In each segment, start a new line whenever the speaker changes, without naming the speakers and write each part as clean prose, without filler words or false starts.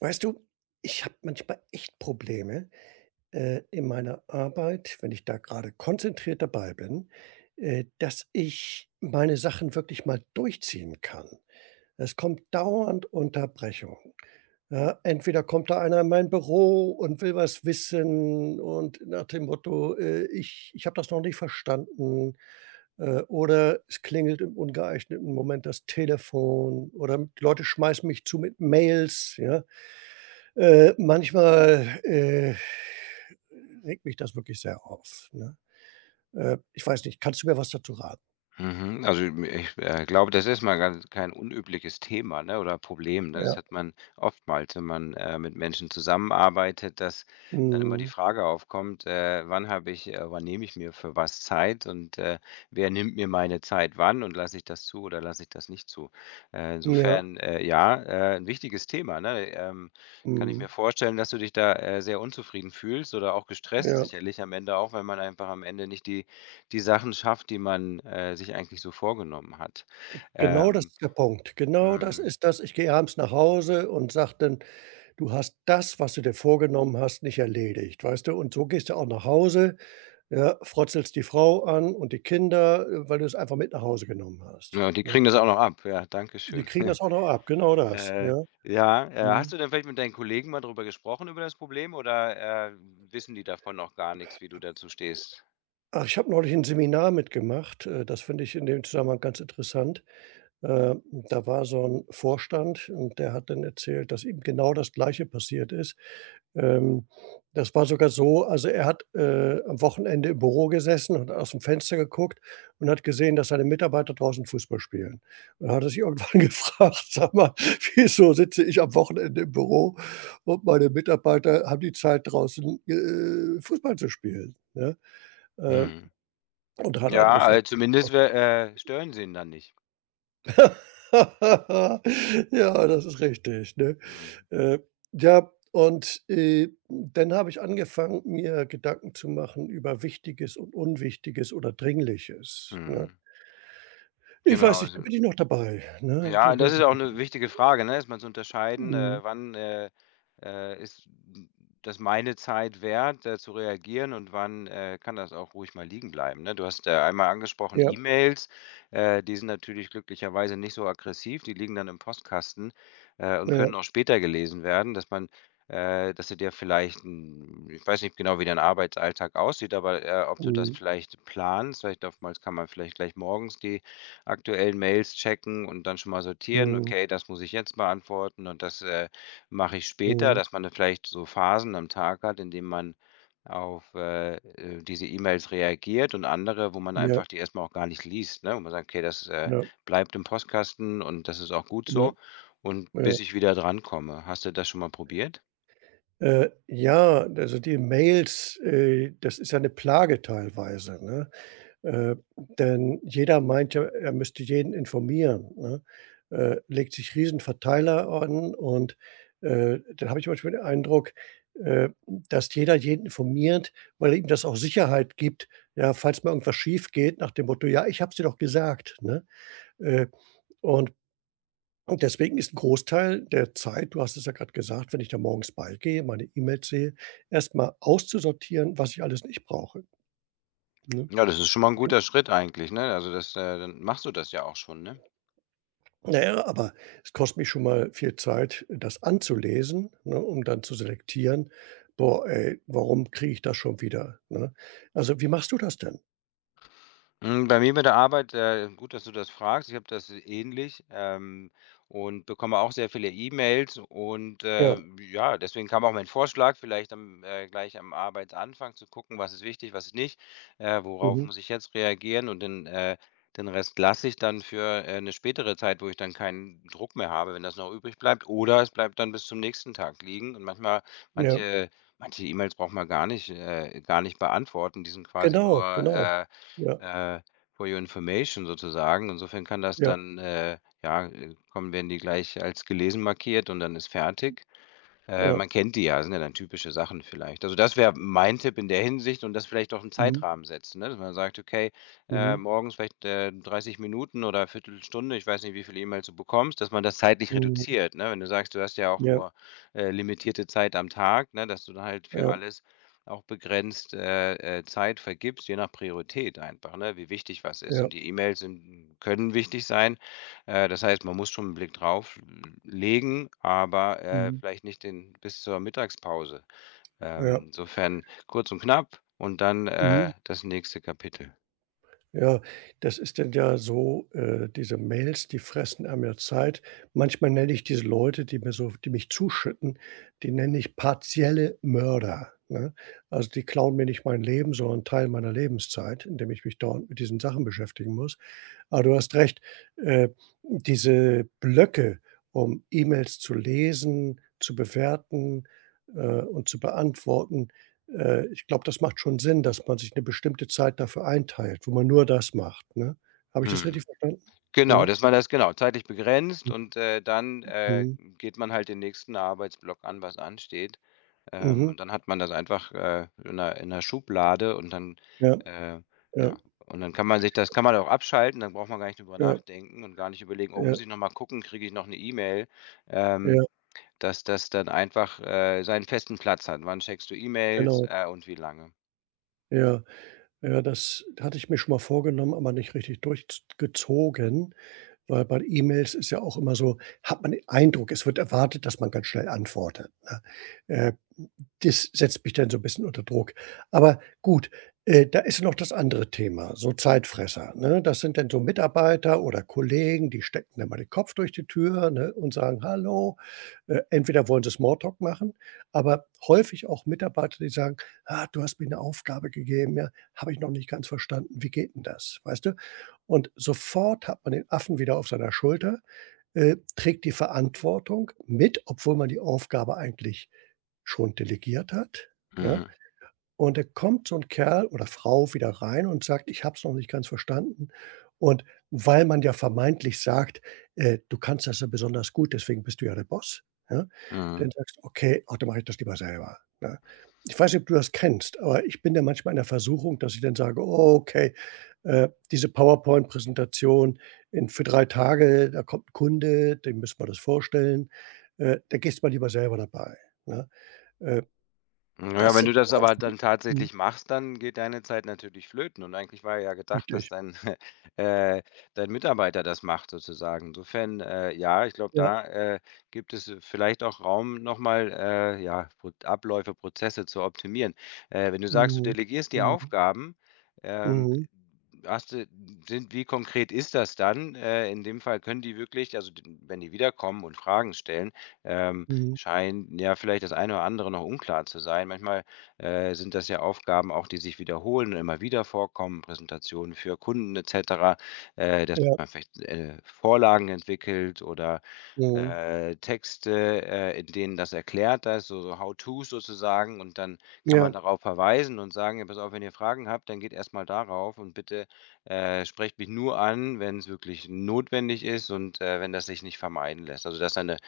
Weißt du, ich habe manchmal echt Probleme in meiner Arbeit, wenn ich da gerade konzentriert dabei bin, dass ich meine Sachen wirklich mal durchziehen kann. Es kommt dauernd Unterbrechung. Ja, entweder kommt da einer in mein Büro und will was wissen und nach dem Motto, ich habe das noch nicht verstanden. Oder es klingelt im ungeeigneten Moment das Telefon oder die Leute schmeißen mich zu mit Mails. Ja? Manchmal, regt mich das wirklich sehr auf, ne? Ich weiß nicht, kannst du mir was dazu raten?
Mhm. Also, ich, glaube, das ist mal ganz kein unübliches Thema, ne, oder Problem, ne? Das
Ja.
hat man oftmals, wenn man, mit Menschen zusammenarbeitet, dass dann immer
Mhm.
die Frage aufkommt, wann nehme ich mir für was Zeit und, wer nimmt mir meine Zeit wann und lasse ich das zu oder lasse ich das nicht zu? Äh,
Ja.
insofern, äh, ja, 'n wichtiges Thema, ne? Kann ich
Mhm.
mir vorstellen, dass du dich da, sehr unzufrieden fühlst oder auch gestresst
Ja.
sicherlich am Ende auch, weil man einfach am Ende nicht die Sachen schafft, die man, sich eigentlich so vorgenommen hat.
Genau das
Ähm,
ist der Punkt. Genau das
mhm.
ist das. Ich gehe abends nach Hause und sage dann: „Du hast das, was du dir vorgenommen hast, nicht erledigt", weißt du? Und so gehst du auch nach Hause, ja, frotzelst die Frau an und die Kinder, weil du es einfach mit nach Hause genommen hast,
Ja, und die
ne?
kriegen das auch noch ab. Ja, danke
Die
schön.
kriegen das auch noch ab, genau das,
Äh,
ja.
ja, hast
Mhm.
du denn vielleicht mit deinen Kollegen mal darüber gesprochen, über das Problem oder, wissen die davon noch gar nichts, wie du dazu stehst?
Ach, ich habe neulich 'n Seminar mitgemacht, das finde ich in dem Zusammenhang ganz interessant. Ähm, da war so 'n Vorstand und der hat dann erzählt, dass ihm genau das Gleiche passiert ist. Ähm, das war sogar so, also, er hat, am Wochenende im Büro gesessen und aus'm Fenster geguckt und hat gesehen, dass seine Mitarbeiter draußen Fußball spielen. Und da hat er sich irgendwann gefragt: „Sag mal, wieso sitze ich am Wochenende im Büro und meine Mitarbeiter haben die Zeit draußen, Fußball zu spielen", ne? Ähm
Mhm.
und hat
Ja,
angefangen.
zumindest wär stören sie ihn dann nicht.
Ja, das ist richtig, ne?
Mhm.
Äh, ja, und dann habe ich angefangen, mir Gedanken zu machen über Wichtiges und Unwichtiges oder Dringliches, ne?
Mhm.
Ich weiß
Genau,
nicht, da
also
bin ich noch dabei, ne? Da
Ja, und
bin
das ist
ich.
auch 'ne wichtige Frage, ne, erst mal zu unterscheiden,
Mhm,
wann ist n das meine Zeit wert, zu reagieren und wann, kann das auch ruhig mal liegen bleiben, ne? Du hast, einmal angesprochen
ja,
E-Mails, die sind natürlich glücklicherweise nicht so aggressiv, die liegen dann im Postkasten, und
ja,
können auch später gelesen werden, dass man dass du dir vielleicht 'n ich weiß nicht genau, wie dein Arbeitsalltag aussieht, aber, ob du das
mhm,
vielleicht planst, vielleicht oftmals kann man vielleicht gleich morgens die aktuellen Mails checken und dann schon mal sortieren:
mhm,
„Okay, das muss ich jetzt beantworten und das, mache ich später“,
mhm,
dass man da vielleicht so Phasen am Tag hat, in denen man auf, diese E-Mails reagiert und andere, wo man
ja,
einfach die erstmal auch gar nicht liest, ne? Wo man sagt: „Okay, das,
ja,
bleibt im Postkasten und das ist auch gut
ja,
so und
ja.
bis ich wieder drankomme.“ Hast du das schon mal probiert?
Ja, also die Mails, das ist ja eine Plage teilweise, ne? Äh, denn jeder meint ja, er müsste jeden informieren, ne? Legt sich Riesenverteiler an und, dann habe ich manchmal den Eindruck, äh, dass jeder jeden informiert, weil ihm das auch Sicherheit gibt, ja, falls mal irgendwas schief geht nach dem Motto: „Ja, ich habe es dir doch gesagt", ne? Äh, und und deswegen ist ein Großteil der Zeit, du hast es ja gerade gesagt, wenn ich da morgens beigehe, meine E-Mails sehe, erst mal auszusortieren, was ich alles nicht brauche, ne?
Ja, das ist schon mal ein guter Schritt eigentlich, ne? Also, dann machst du das ja auch schon, ne?
Na ja, aber es kostet mich schon mal viel Zeit, das anzulesen, ne, um dann zu selektieren: „Boah, ey, warum kriege ich das schon wieder", ne? Also, wie machst du das denn?
Hm, bei mir bei der Arbeit, gut, dass du das fragst. Ich habe das ähnlich, und bekomme auch sehr viele E-Mails und,
Ja,
ja, deswegen kam auch mein Vorschlag, vielleicht am gleich am Arbeitsanfang zu gucken, was ist wichtig, was ist nicht, worauf
mhm,
muss ich jetzt reagieren und den Rest lasse ich dann für, 'ne spätere Zeit, wo ich dann keinen Druck mehr habe, wenn das noch übrig bleibt, oder es bleibt dann bis zum nächsten Tag liegen und manchmal
ja,
manche manche E-Mails braucht man gar nicht beantworten. Die sind quasi
genau,
nur,
genau. Ja,
äh, for your information sozusagen. Insofern kann das
ja,
dann, ja, kommen werden die gleich als gelesen markiert und dann ist fertig.
ja.
Man kennt die ja, sind ja dann typische Sachen vielleicht. Also, das wäre mein Tipp in der Hinsicht und das vielleicht auch 'n
Mhm,
Zeitrahmen setzen, ne? Dass man sagt: „Okay,
mhm,
morgens vielleicht, 30 Minuten oder Viertelstunde“, ich weiß nicht, wie viele E-Mails du bekommst, dass man das zeitlich
mhm.
reduziert, ne? Wenn du sagst, du hast ja auch
Ja,
nur, limitierte Zeit am Tag, ne, dass du dann halt für
ja,
alles auch begrenzt, Zeit vergibst, je nach Priorität einfach, ne, wie wichtig was ist.
ja.
Und die E-Mails sind können wichtig sein, das heißt, man muss schon 'n Blick drauf legen, aber,
Mhm,
vielleicht nicht den bis zur Mittagspause.
ja,
Insofern kurz und knapp und dann,
mhm.
das nächste Kapitel.
Ja, das ist denn ja so, diese Mails, die fressen einem ja Zeit. Manchmal nenne ich diese Leute, die mir so die mich zuschütten, die nenne ich partielle Mörder, ne? Also, die klauen mir nicht mein Leben, sondern 'n Teil meiner Lebenszeit, indem ich mich dauernd mit diesen Sachen beschäftigen muss. Aber du hast recht, äh, diese Blöcke, um E-Mails zu lesen, zu bewerten, und zu beantworten, ich glaube, das macht schon Sinn, dass man sich eine bestimmte Zeit dafür einteilt, wo man nur das macht, ne? Habe ich das richtig
Mhm.
verstanden?
Genau,
Ja.
dass man das genau, zeitlich begrenzt und, dann
Mhm.
geht man halt den nächsten Arbeitsblock an, was ansteht.
Mhm.
Und dann hat man das einfach, in 'ner Schublade und dann,
Ja,
äh
ja,
ja, und dann kann man auch abschalten, dann braucht man gar nicht drüber
ja,
nachdenken und gar nicht überlegen: „Oh,
ja,
muss ich noch mal gucken, kriege ich noch eine E-Mail?“ Ähm,
ja,
dass das dann einfach, seinen festen Platz hat. Wann checkst du E-Mails,
genau.
und wie lange?
Ja, ja, das hatte ich mir schon mal vorgenommen, aber nicht richtig durchgezogen. Weil bei E-Mails ist ja auch immer so, hat man den Eindruck, es wird erwartet, dass man ganz schnell antwortet, ne? Äh, das setzt mich dann so 'n bisschen unter Druck. Aber gut, da ist ja noch das andere Thema, so Zeitfresser, ne? Das sind dann so Mitarbeiter oder Kollegen, die stecken dann mal den Kopf durch die Tür, ne, und sagen: „Hallo, entweder wollen sie Smalltalk machen, aber häufig auch Mitarbeiter, die sagen: „Ah, du hast mir eine Aufgabe gegeben, ja, habe ich noch nicht ganz verstanden. Wie geht denn das?", weißt du? Und sofort hat man den Affen wieder auf seiner Schulter, trägt die Verantwortung mit, obwohl man die Aufgabe eigentlich schon delegiert hat, ja?
Mhm,
Und da kommt so 'n Kerl oder Frau wieder rein und sagt: „Ich habe es noch nicht ganz verstanden." Und weil man ja vermeintlich sagt: „Du kannst das ja besonders gut, deswegen bist du ja der Boss", ja? Dann
mhm.
sagst du: „Okay, ach, dann mache ich das lieber selber", ne? Ich weiß nicht, ob du das kennst, aber ich bin da manchmal in der Versuchung, dass ich dann sage: „Oh, okay, diese PowerPoint-Präsentation in für 3 Tage, da kommt 'n Kunde, dem müssen wir das vorstellen, da gehst mal lieber selber dabei", ne? Äh,
Ja,
das
wenn
sind
du das
auch
aber
so.
dann
Mhm.
tatsächlich machst, dann geht deine Zeit natürlich flöten und eigentlich war ja gedacht, dass
Richtig.
dein, äh, dein Mitarbeiter das macht sozusagen. Insofern, ja, ich glaube,
Ja.
da gibt es vielleicht auch Raum, nochmal ja, Abläufe, Prozesse zu optimieren. Wenn du sagst, du
Mhm.
delegierst die
Mhm.
Aufgaben, ähm,
Mhm.
hast du, sind, wie konkret ist das dann? In dem Fall können die wirklich, wenn die wiederkommen und Fragen stellen, ähm,
Mhm.
scheint ja vielleicht das eine oder andere noch unklar zu sein. Manchmal, sind das ja Aufgaben auch, die sich wiederholen und immer wieder vorkommen, Präsentationen für Kunden et cetera, dass
Ja.
man vielleicht, Vorlagen entwickelt oder,
Mhm.
Texte, in denen das erklärt ist, so How-tos sozusagen und dann kann
Ja.
man darauf verweisen und sagen: „Ja, pass auf, wenn ihr Fragen habt, dann geht erst mal darauf und bitte, sprecht mich nur an, wenn es wirklich notwendig ist und, wenn das sich nicht vermeiden lässt.“ Also, dass da eine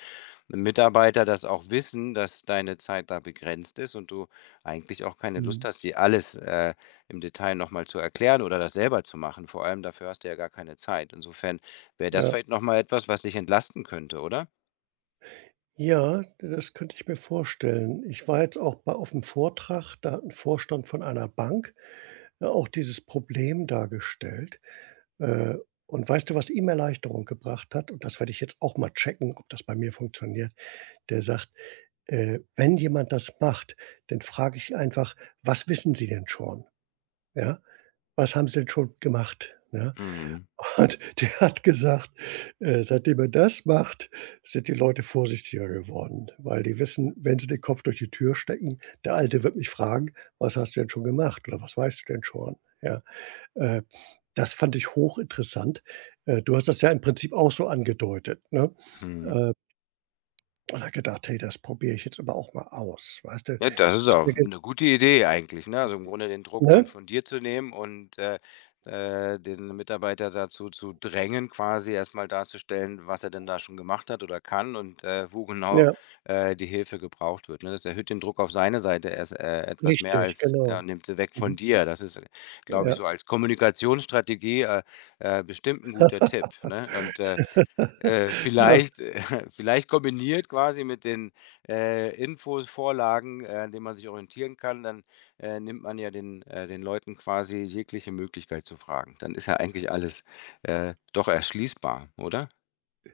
Mitarbeiter das auch wissen, dass deine Zeit da begrenzt ist und du eigentlich auch keine Lust
Mhm.
hast, dir alles, im Detail noch mal zu erklären oder das selber zu machen. Vor allem dafür hast du ja gar keine Zeit. Insofern wäre das
Ja.
vielleicht noch mal etwas, was dich entlasten könnte, oder?
Ja, das könnte ich mir vorstellen. Ich war jetzt auch bei auf auf'm Vortrag, da hat 'n Vorstand von einer Bank, ja, auch dieses Problem dargestellt. Äh, und weißt du, was ihm Erleichterung gebracht hat? Und das werde ich jetzt auch mal checken, ob das bei mir funktioniert. Der sagt: „Wenn jemand das macht, dann frage ich einfach: 'Was wissen Sie denn schon?' Ja? Was haben Sie denn schon gemacht?" Ja?
Mhm,
Und der hat gesagt, seitdem er das macht, sind die Leute vorsichtiger geworden, weil die wissen, wenn sie den Kopf durch die Tür stecken, der Alte wird mich fragen: „Was hast du denn schon gemacht oder was weißt du denn schon?" Ja, äh, das fand ich hochinteressant. Du hast das ja im Prinzip auch so angedeutet, ne?
mhm.
Äh, und habe gedacht: „Hey, das probiere ich jetzt aber auch mal aus", weißt du?
Ja, das ist
Du hast
auch
mir ges
eine gute Idee eigentlich, ne? Also, im Grunde den Druck dann
ne?
von dir zu nehmen und, den Mitarbeiter dazu zu drängen, quasi erstmal darzustellen, was er denn da schon gemacht hat oder kann und, wo genau,
Ja,
die Hilfe gebraucht wird, ne? Das erhöht den Druck auf seine Seite erst, etwas mehr
richtig,
als er
genau.
nimmt sie weg
Mhm,
von dir. Das ist, glaube ich,
ja.
so als Kommunikationsstrategie, bestimmt ein guter Tipp, ne? Und
Ja.
vielleicht vielleicht kombiniert quasi mit den, Infos, Vorlagen, an denen man sich orientieren kann, dann, nimmt man ja den Leuten quasi jegliche Möglichkeit zu fragen. Dann ist ja eigentlich alles, doch erschließbar, oder?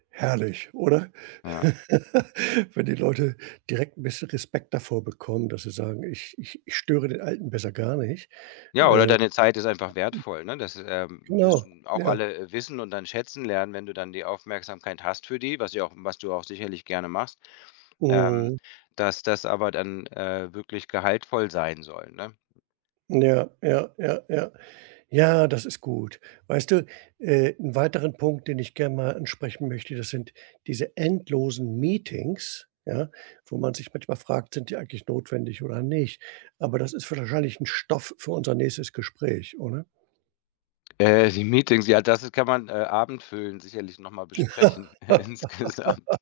Herrlich, oder?
Ja.
Wenn die Leute direkt ein bisschen Respekt davor bekommen, dass sie sagen: „Ich störe den Alten besser gar nicht."
Ja, oder
Äh,
deine Zeit ist einfach wertvoll, ne? Das,
genau,
müssen auch
ja.
alle, wissen und dann schätzen lernen, wenn du dann die Aufmerksamkeit hast für die, was du auch sicherlich gerne machst, ähm,
Mhm.
dass das aber dann, wirklich gehaltvoll sein soll, ne?
Ja, ja, ja, ja. Ja, das ist gut. Weißt du, 'n weiteren Punkt, den ich gerne mal ansprechen möchte, das sind diese endlosen Meetings, ja, wo man sich manchmal fragt: „Sind die eigentlich notwendig oder nicht?" Aber das ist wahrscheinlich ein Stoff für unser nächstes Gespräch, oder?
Die Meetings, ja, das kann man, abendfüllend sicherlich noch mal besprechen, insgesamt.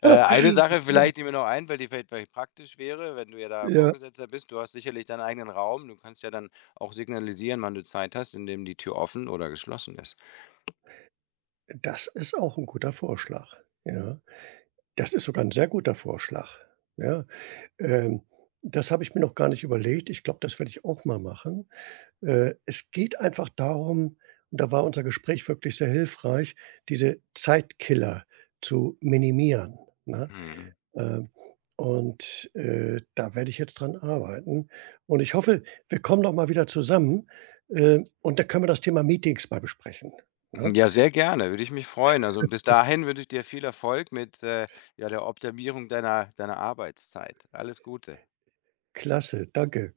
Eine Sache vielleicht, die mir noch einfällt, die vielleicht praktisch wäre, wenn du ja da
Ja.
Vorgesetzter bist, du hast sicherlich deinen eigenen Raum, du kannst ja dann auch signalisieren, wann du Zeit hast, indem die Tür offen oder geschlossen ist.
Das ist auch 'n guter Vorschlag, ja. Das ist sogar 'n sehr guter Vorschlag, ja. Ähm, das habe ich mir noch gar nicht überlegt. Ich glaube, das werde ich auch mal machen. Es geht einfach darum und da war unser Gespräch wirklich sehr hilfreich, diese Zeitkiller zu minimieren, ne?
Mhm.
Ähm, und da werde ich jetzt dran arbeiten und ich hoffe, wir kommen noch mal wieder zusammen, und da können wir das Thema Meetings mal besprechen, ne?
Ja, sehr gerne, würde ich mich freuen. Also, und bis dahin wünsche ich dir viel Erfolg mit, ja, der Optimierung deiner Arbeitszeit. Alles Gute.
Klasse, danke.